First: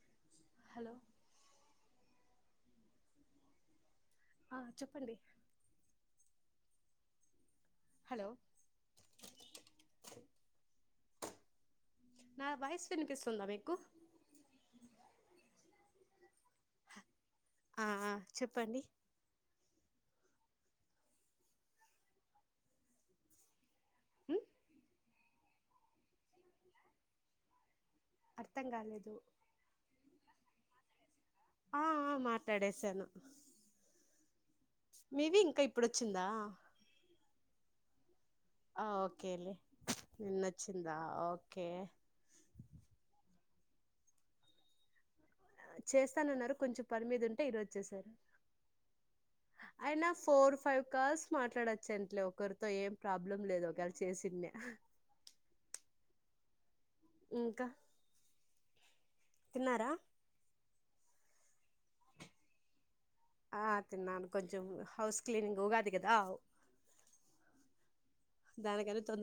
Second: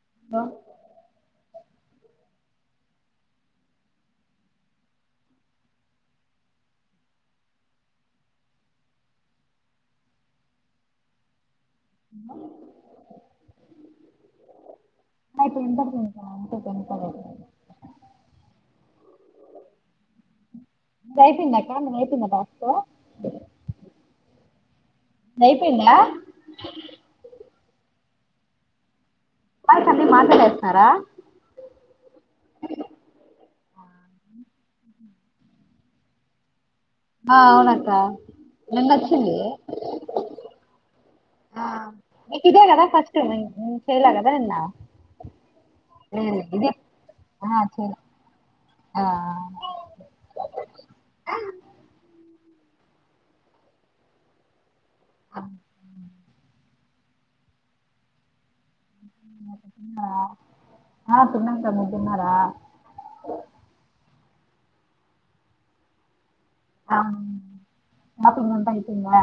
[unintelligible] Hello ఆ చెప్పండి hello నా వయస్ వినిపిస్తుందా మీకు ఆ ఇప్పుడు వినపడుతుంది బానే ఆ చెప్పండి నీద్ అయిపోయిందా అక్క [unintelligible] అయిపోయిదా టాస్కు ఉమ్ అయిపోయిందా అర్థం కాలేదు కాల్స్ అన్ని మాట్లాడేస్తున్నారా ఆ ఆ మాట్లాడేసాను మీవి ఇంకా ఇప్పుడోచ్చిందా ఆ అవునాక్క ఆ ఓకేలే నిన్నోచ్చింది ఆ మీక్ ఇదే కదా ఫస్ట్ మ్ చేయాలా కదా నిన్నా చేస్తానన్నారు కొంచెం పనీమిద ఉంటే ఆ ఈరోజ్ చేయలే చేసారు ఆ అయినా ఫోర్ ఫైవ్ కాల్స్ మాట్లాడొచోంట్లే ఒకరితో ఏం ప్రాబ్లం లేదు ఒకవెల్ చేసున్న అం ఇంకా నువ్వు తిన్నారా తిన్నావా ఆ తిన్నాం క మీరూ తిన్నారా ఆ తిన్నాను కొంచెం హౌస్ క్లీనింగ్ ఉగాది కదా ఆ మాపింగ్ అంత అయిపోయిందా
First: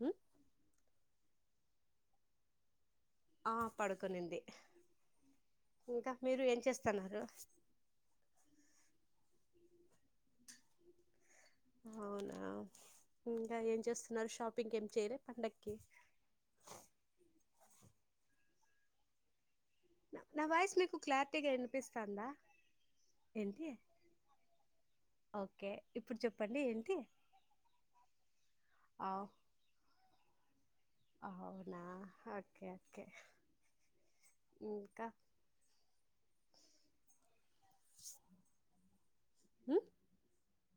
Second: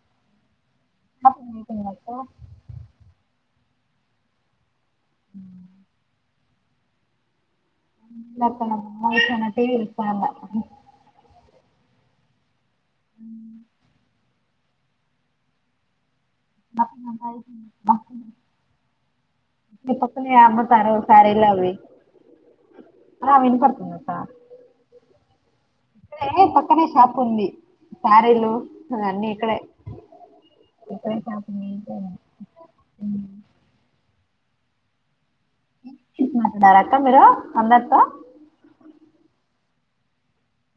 హ్మ్ షాపింగ్ అయిపోయిందా అక్క ఆ పడుకునింది ఇంకా మీరు ఎమ్ చేస్తున్నారు [unintelligible] అవునా ఇకా ఏం చేస్తున్నారు షాప్ పికెం చేేయిలా పండకి మాపింగ్ అంత అయిపోయిందా మాపింగ్ మీ పక్కనే నా వాయిస్ అమ్మతారు మీకు శారీలో క్లారిటీగా అవి వినిపిస్తుందా అలా ఏంటి వినపడుతుందకా ఓకే ఇప్పుడు ఇక్కడ చెప్పండి పక్కనే ఏంటి షాప్ ఉంది శారీలు అ అవు అన్ని ఇక్కడే ఇక్కడేం షాపింగ్ అవునా ఇంతే హ్మ్ హ్మ్ ఇంకా ఇటె మాట్డార అక్క మీరు అందర్తొ హ్మ్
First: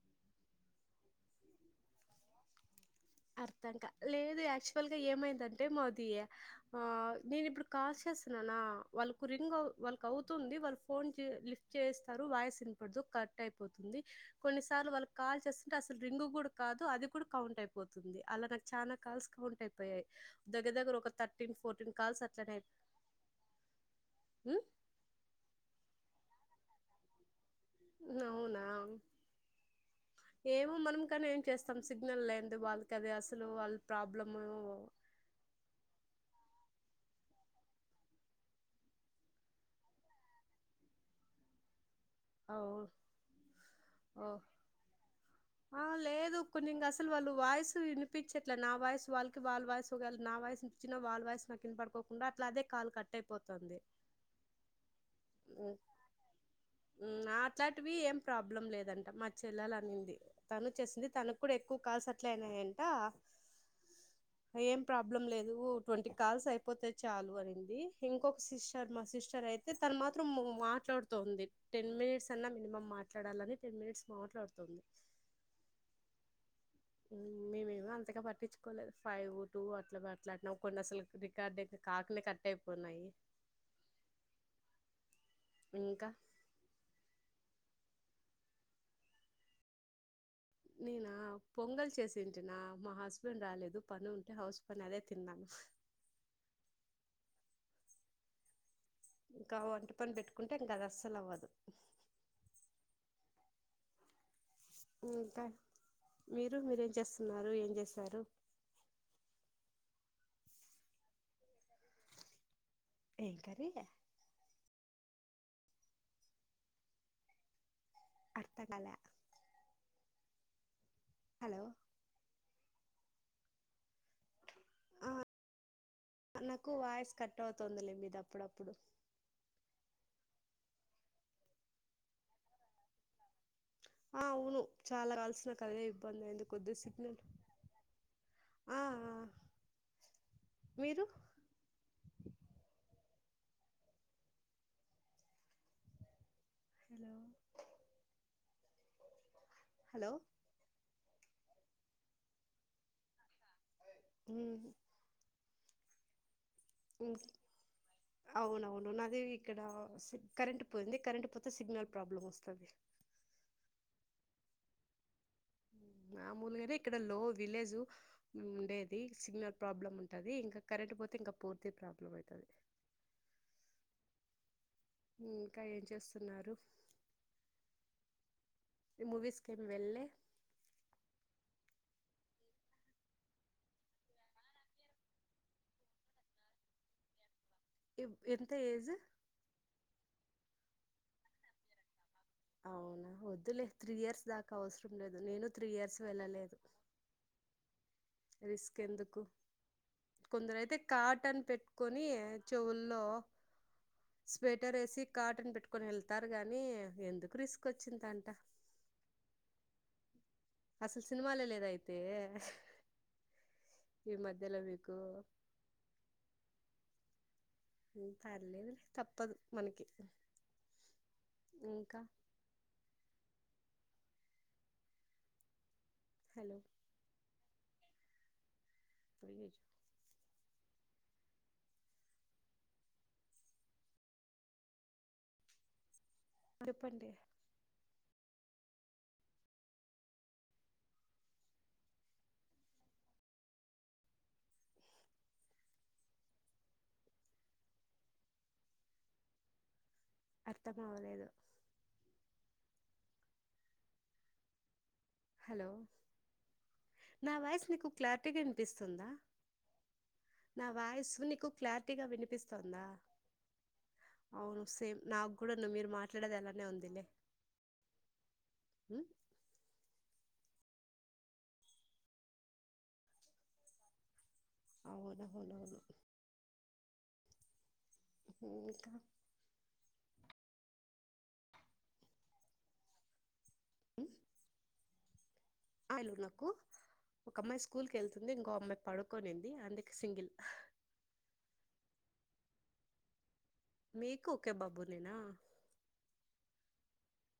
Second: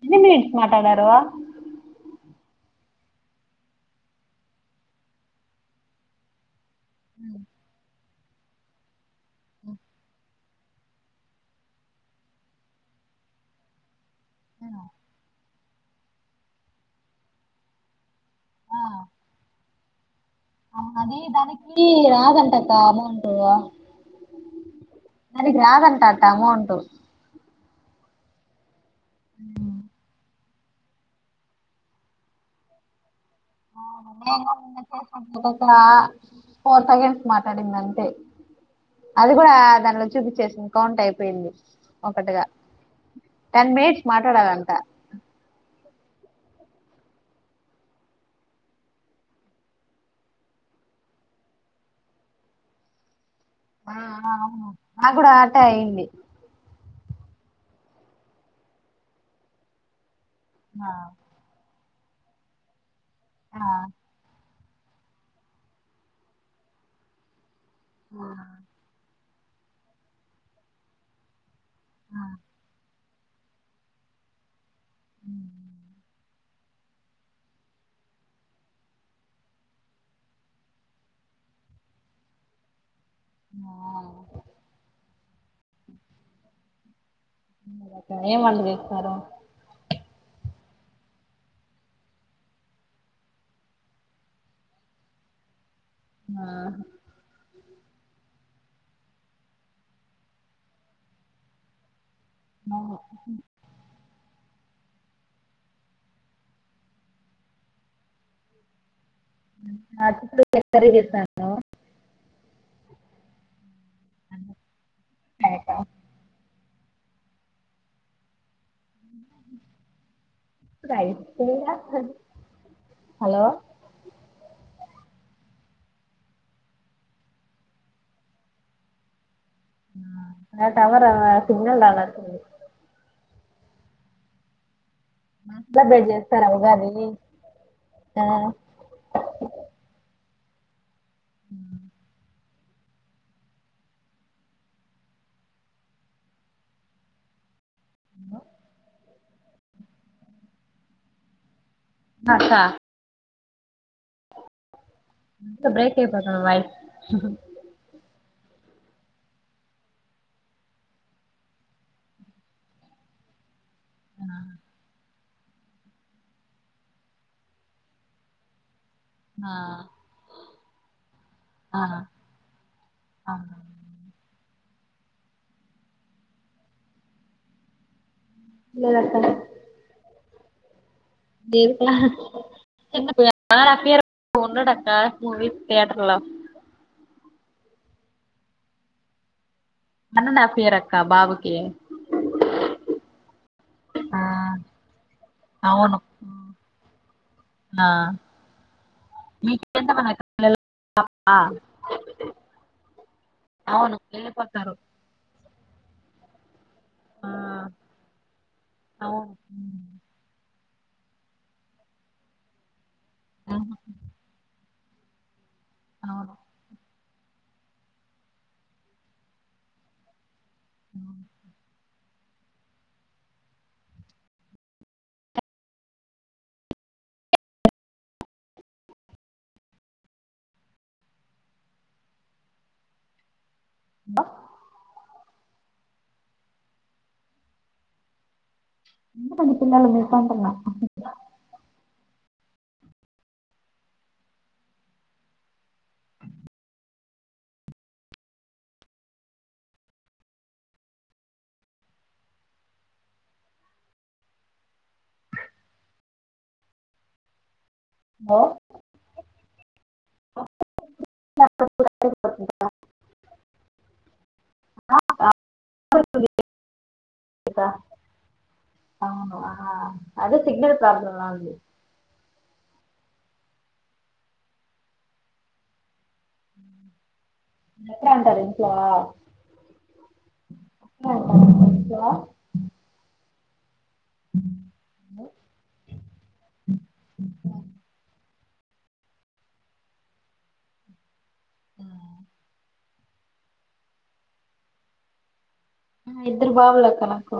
నిన్ననే మాటడారు అర్థంకాలేదు యాక్చువల్ గా ఏమైందంటే మా అది ఆ నేను ఇప్పుడు కాల్ చేసి నన వాళ్ళకు రింగ్ వాళ్ళకి అవుతుంది వాళ్ళు ఫోన్ లిఫ్ట్ చేస్తారు వాయిస్ వినపడదు కట్ అయిపోతుంది. కొన్నిసార్లు వాళ్లకి కాల్ చేస్ అంటె అసలు రింగు కూడ కాదు అది కూడా కౌంట్ అయిపో పోతుంది అలా నాకు చాల కాల్స్ కౌంట్ అయిపోయాయి. దగ్గర దగ్గర ఒక అవునది థర్టీన్ దానికి ఫోర్టీన్ కాల్స్ రాదంటకా అమౌంటు ఉ దానికి రాదంటక్క అమౌంట్ అవునా ఆ ఏమో మనం కానీ ఏం చేస్తాం సిగ్నల్ లేనిది వాళ్ళకి అది ఆస్ అవునా నేనుగాని నిన్న చేసిన [unintelligible] ఫోర్ థౌగండ్స్ మాట్లాడింది అంతె అది కూడ దానిలో చూపించేసింది కౌంట్ అయిపోయింది. ఒకటిగా ఓ టెన్ మినిట్స్ ఓ మాట్లాడలంట ఆ లేదు కొన్ని ఇంగ అసలు వాళ్ళు వాయిస్సు వినిపించేట్ల నా వాయిసు వాళ్ళకి వాళ్ళ వాయిస్ నా వాయిస్ వినిపించినా, వాళ్ళ వాయిస్ నాకు వినపడుకోకుండా అట్లా అదే కాల్ కట్ అయిపోతు ఆ అవును నా కూడ అట్టె అయ్యింది హు అట్లాటివి ఏం ప్రాబ్లం లేదంట మా చెల్లెలు అనింది తను ఆ చేసింది తను కూడ ఎక్కు కాల్స్ అట్లే అయినాయంట ఆ ఏం ప్రాబ్లం లేదు ట్వంటీ కాల్స్ అయిపోతె చాలు అనింది ఇంకొక సిస్టర్ మా సిస్టర్ టర్ అయితే తను మాత్రం మాట్లాడుతొంది టెన్ ఆ మినిట్స్ అన్నా మినిమమ్ మాట్ మాట్లాడలని టెన్ మినిట్స్ మాట్లాడుతుంది మ్మ్ హు మ్మ్ మేమేమో అంతగా పట్టించుకోలేదు ఫైవ్ టూ అట్లా మాట్లాడినాం కొన్ని అసలకి రికార్డ్ కాకనె కట్ అయిపోనాయి. అవునా ఇంకా ఏం వంట చేసినారు నేనా పొంగల్ చేసింటినా మా హస్బెండ్ రాలేదు పని ఉంటె హౌస్ పని అదె తిన్నాను. ఆ ఇంక వంట పని పెట్టుకుంటె ఇంక అదస్సలు అవ్వదు అవును ఇంకా మీరు మీరేం చేస్తున్నారు ఏం చేసారు మ్మ్ అట్టుకుల కర్రీ చేస్తాను ఏం కర్రీ అను పేక అర్థంకాల [inaudible] రైస్ హలో కూడా హాలో ఆ నాకు వాయిస్ కట్ అవుతుంది లేండి మీది అప్పుడప్పుడు ఆ టవరు సిగ్నల్ రాలేకుంది ఆ అవును చాలా కావాల్సిన కరె సెలబ్రేట్ ఇబ్బంది అయింది చేస్తారా కొద్దిగా ఉగాది సిగ్నల్ ఆ ఆ ఆఆ మీరు ఉమ్ హలో హాలో నక్క హ్మ్ ఫి బ్రైట్ పేపోతన వై అవునవును నాది ఇక్కడ సిగ్జ్ కరెంటు పోయింది కరెంటు పోతే సిగ్నల్ ప్రాబ్లం వస్తది. ఆ మామూలుగానే ఇక్కడ లో విలేజ్ ఉండేద్ ది ఆ సిగ్నల్ ప్రాబ్లం ఉంటది ఇంకా కరెంటు పోతే ఇంకా ఫోన్ కి ఆ ప్రాబ్లం అయితది ఆ ఇంకా ఏం చేస్తున్నారు లేదక్క మూవీస్ కి ఏం వెల్లే లేదుగా వాడు ఎక్కడ ఉండడక్క మూవీ థియేటర్లో ఇప్ ఎంత age one and half year అక్క బాబుకి అవునా వద్దులే త్రీ ఆ ఇయర్స్ దాకా అవసరం లేదు నేను త్రి అవును ఇయర్స్ వెళ్ళలేదు ఆ రిస్క్ ఎందుకు మీకు ఎంత మంది అక్క పిల్లలు కొందరైతే ఆ, కాటన్ పెట్టుకొని చెవుల్లో లో అవును వెళ్ళిపోతారు కొన్ని వెళ్తారు గాని ఆ ఎందుకు రిస్క్ వచ్చిందంట అవును అసలు సినిమాలో లేదా అయితే ఉహు ఈ మధ్యలో మీ గు అవును మ్ పర్లేదు లే తపప్పదు మనకి ఇంకా హాలో డ్రైనేజ [inaudible] అరెఫండి [unintelligible] అర్థమవలేదు హలో నా వాయిస్ నీకు క్లారిటీగా హలో వినిపిస్తుందా నా వాయిస్ నీకు నికు క్లారిటీగా వినిపిస్తుందా నా వాయిస్ నికు క్లారిటీగా వినిపిస్తుందా అవును సేమ్ నాకు కూడా ను్వు మీరు మాట్లాడేది ఎలానే ఉందిలే ఉ అవును ఆ అదే సిగ్నల్ ప్రాబ్లంలా ఉంది అవును [unintelligible] ఎట్టల ఉంటారు ఇంటిలో ఇంకా [inaudible] [inaudible] హైలురులకు ఒక అమ్మాయి స్కూల్ కి వెళ్తుంది ఇంకో అభ ఆమె పడుకోనుంది అందుకే సింగిల్ మీకు ఒక బాబునేనా ఉ ఇద్దరు బావలక్క నాకు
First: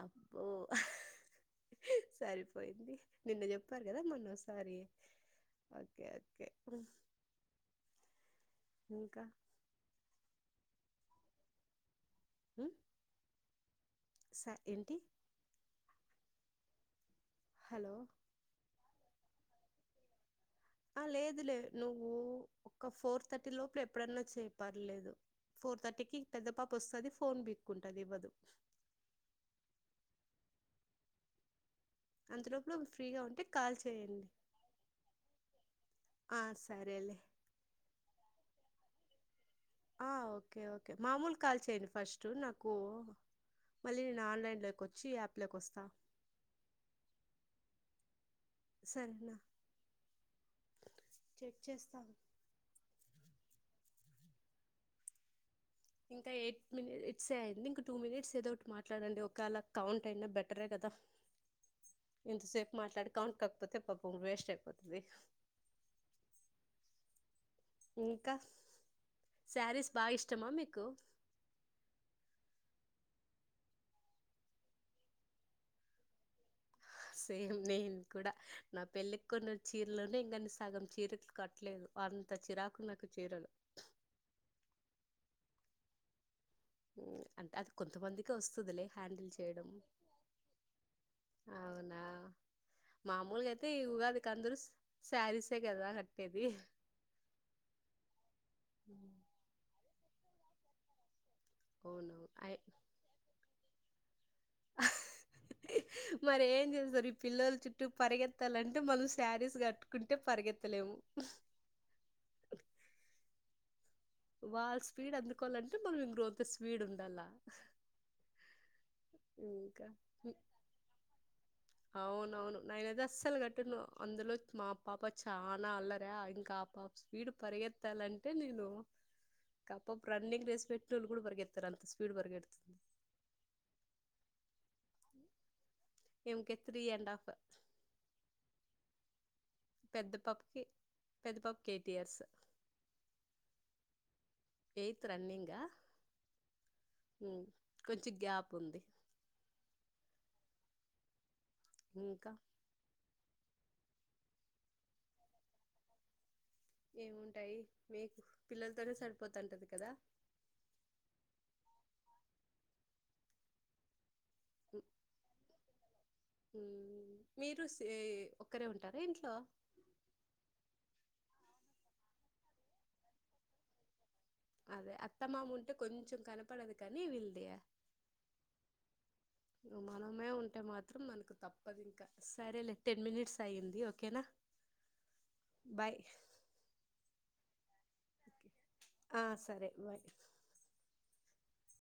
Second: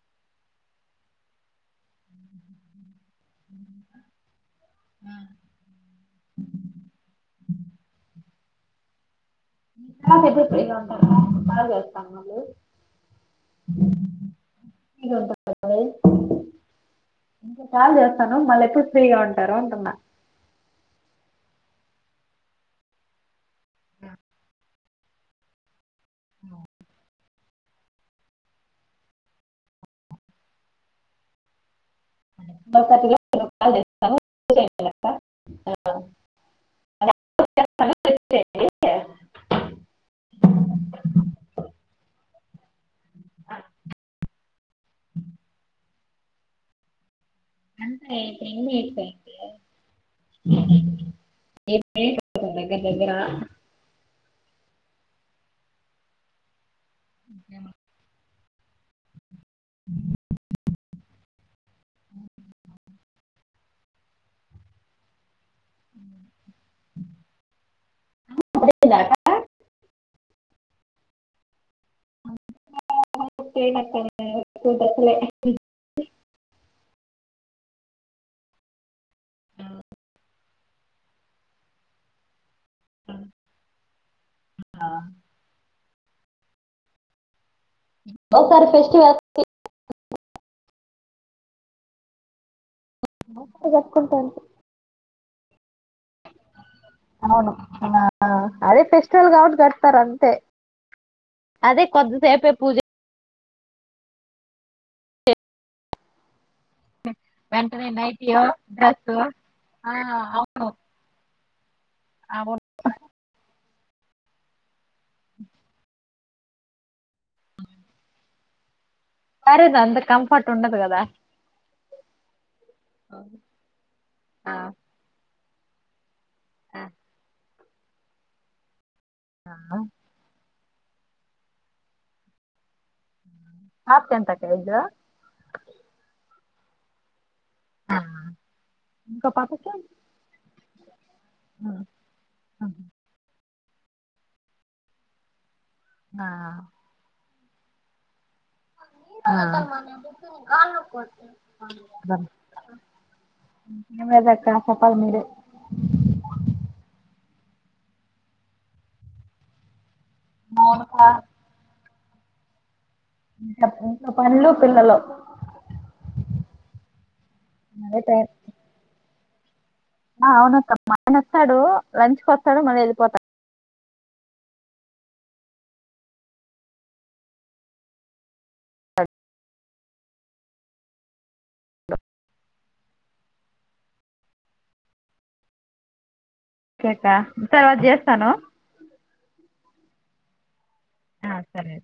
అబ్బో [unintelligible] సరిపోయింది నిన్న చెప్పారు కదా మొన్న వస్త స్వారీ ఒక్ ఒక్ ఇంకా ఇంక [unintelligible] కాల్ చేస్తున్నాం ఉ స ఏంటి ఇంకో కాలు హలో చేస్తాను మళ్ళీ ఎప్పుడు ఫ్రీగా ఉంటార అంటున్నా ఆ లేదు లే నువ్వు ఒక ఫోర్ థర్టీ లోపు ఇప్పుడు ఎప్పుడన్నా చేయు పర్లేదు ఫోర్ థర్టీకి కి పెద్ద పాప వస్తాది ఫోన్ బికుంటది ఇవ్వదు అంత లోపల ఫ్రీగా ఉంటే కాల్ చేయండి ఆ సరేలే ఏంది ఆ ఓకే ఓకే మామూలు కాల్ చేయండి ఫస్ట్ నాకు మళ్ళీ నేను ఆన్లైన్ లోకి వచ్చి యాప్ లోకి వస్తా అంతే ఏం లేక పాయ్ సరేనా చెక్ మీరు చేస్తా మేలు కదా దెగ్గర దెగ్గర ఇంకా ఎయిట్ ఇన్ని మినిట్స్ అయింది ఇంక టూ మినిట్స్ ఏదో ఒ మాట్లాడండి ఓ ఒకలా కౌంట్ అయినా బెటరే కదా ఇంత సేపు మాట్లాడు కౌంట్ కాకపోతే వేస్ట్ అయిపోతది అ ఇంకా సారీస్ బాగా ఇష్ ఇష్టమా మీకు [unintelligible] చేయను అక్క నేను ఎవరికీ తక్కువే సేమ్ నేను కూడా నా పెళ్ళికి కొన్న చీరలోనే ఇంగా సగం చీరకులు కట్టలేదు అంత చిరాకు నాకు చిరలు హ్మ్ అంత అ కొంతమందికి ఒకసారి వస్తుదులే ఫెస్టివల్ హ్యాండిల్ చేయడం అవునా మామూలుగా అయితే ఈ ఉగాది జరుపుకుంటారు కి అందరు సారీసే కదా కట్టేది అవును అదే ఫెస్టివల్ కాదు గా తరంతే అదే కొద్దిసేపే అవునవును పూజ మరి ఏ ఏం చేస్తారు ఈ పిల్లల చుట్టూ వెంటనే నైటీయో పరిగెత్తాలంటే మనం డ్రెస్ సారీస్ కట్టుకుంటే పరిగెత్తలేము అవును వాల్స్ స్పీడ్ అందుకోవాలంటే మనం గ్రో స్పీడ్ ఉండల్లా సారీస్ అంత కంఫర్ట్ ఉండదు కదా అవునవును నిన్నైతే అస్సలు గట్టను అందులో ఆ, మా పాప చానా అల్లరి [unintelligible] స్పీడ్ పరిగేత్ పట్టాలంటే నేను ఆ. కప్పు రన్నింగ్ రేస్ పె ట్రోలు కూడా పరిగెతార్ ఆలూ స్పీడ్ పరిగెడ్ ఆప్తంటక ఇద్దర ఈమెకి త్రీ అండ్ హఫ్ ఆ ఇంకో పాపక్ పెద్ద పాప్కి పెద ఆ, పాప్కి ఎయిట్ ఇయర్స్ ఎయిత్ రన్నింగ్ ఆ ఆ హ్మ్ కొంచం గ్యాప్ వుంది. ఆ ఆ ఇంకా ఏంలేదాక్క చెప్పాలి మీరే. ఏముంటాయి మీకు పిల్లలతోనే సరిపోతుంటది కదా. అవునుకా. మ్మ్ చెప్పు. పన్లు పిల్లలు. మ్ మీరు స్ ఒక్కరే ఉంటారా ఇంట్లో. ట అవును అక్క మా ఆయన వస్తాడు లంచ్ కి వస్తాడు మళ్లీ వెళ్ళిపోతా అదే అత్తమామ ఉంటే కొంచెం కనపడదు కానీ వీళ్దే, మనమే ఉంటే మాత్రం మనకు తప్పదు ఇంకా సరేలే టెన్ మినిట్స్ అయ్యంది, ఓకేనా బాయ్. ఒకేక తర్వాత చేస్తాను హ సరే బాయ్ ఆ సరే